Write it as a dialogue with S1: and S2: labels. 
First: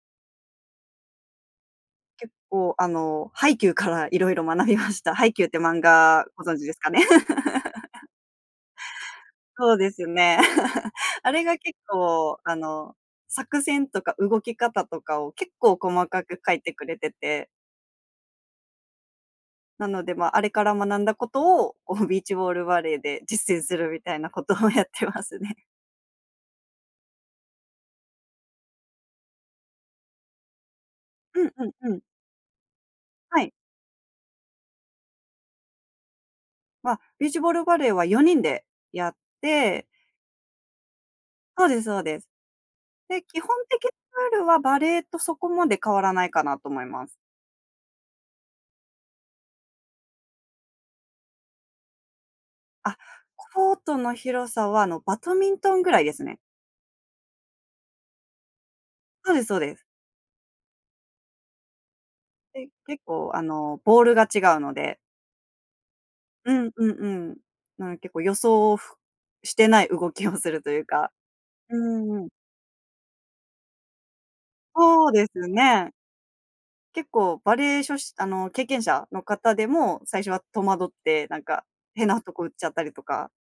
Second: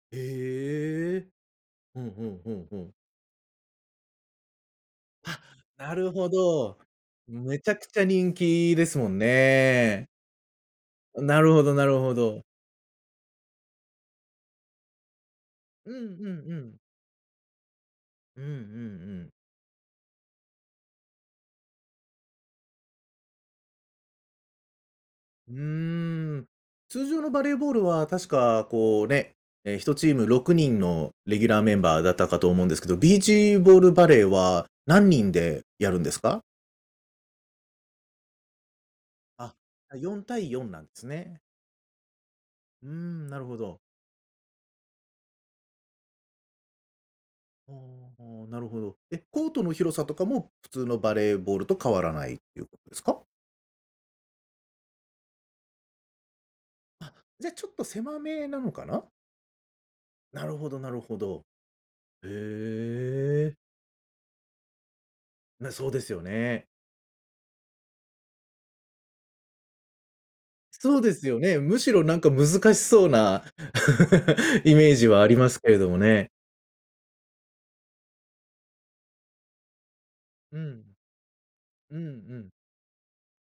S1: ええ。ふんふ
S2: 結
S1: んふん
S2: 構、
S1: ふ
S2: あ
S1: ん。
S2: の、ハイキューからいろいろ学びました。ハイ
S1: あ、
S2: キューって漫
S1: なる
S2: 画
S1: ほ
S2: ご存知で
S1: ど。
S2: すかね。
S1: めちゃくちゃ 人気ですもん
S2: そうです
S1: ね。
S2: ね。あ
S1: な
S2: れ
S1: る
S2: が
S1: ほど
S2: 結
S1: なるほ
S2: 構、
S1: ど。
S2: あの、作戦とか動き方とかを結構
S1: うんうん
S2: 細かく書
S1: う
S2: いて
S1: ん。
S2: くれてて。
S1: うんうんうん。
S2: なので、まあれから学んだことを、こうビーチボールバレーで実践するみたいなことをやってます
S1: う－
S2: ね。
S1: ん、通常のバレーボールは確か、こう、ね、ええ、1チーム6人のレ
S2: う
S1: ギュ
S2: ん、
S1: ラー
S2: うん、
S1: メン
S2: う
S1: バ
S2: ん。
S1: ーだったかと思うんですけど、ビー
S2: はい。
S1: チボールバレーは何人でやるんですか？
S2: まあ、ビーチボールバレーは4人でやっ
S1: あ、
S2: て
S1: あ、4対4なんですね。
S2: そうですそうです。
S1: うー
S2: で、
S1: ん、な
S2: 基
S1: る
S2: 本
S1: ほど。
S2: 的なルールはバレ－とそこまで変わらないかなと思います。
S1: ああああ、なるほど。え、コートの広さとかも、普通のバレーボールと変わらないっていうことで
S2: あ、
S1: すか？
S2: コートの広さは、あの、バドミントン位ですね。
S1: あ、じゃ、ちょっと狭めなのかな。
S2: そうですそうです。
S1: なるほどなるほど。へ
S2: で、結構、あ
S1: え。
S2: の、ボールが違うので。
S1: な、そうですよ
S2: う
S1: ね。
S2: んうんうん。なんか結構、予想をふしてない動きをするという
S1: そう
S2: か。
S1: ですよね。
S2: う
S1: むし
S2: ん
S1: ろな
S2: うん
S1: ん
S2: う
S1: か
S2: ん。
S1: 難しそうな、イメージ
S2: そう
S1: は
S2: で
S1: あり
S2: す
S1: ますけれど
S2: ね。
S1: もね。
S2: 結構バレー、しょしあの、経験者の方でも、最初は
S1: う
S2: 戸
S1: ん。
S2: 惑ってなんか
S1: うん
S2: 変
S1: う
S2: なとこ打
S1: ん。
S2: っちゃったりとか。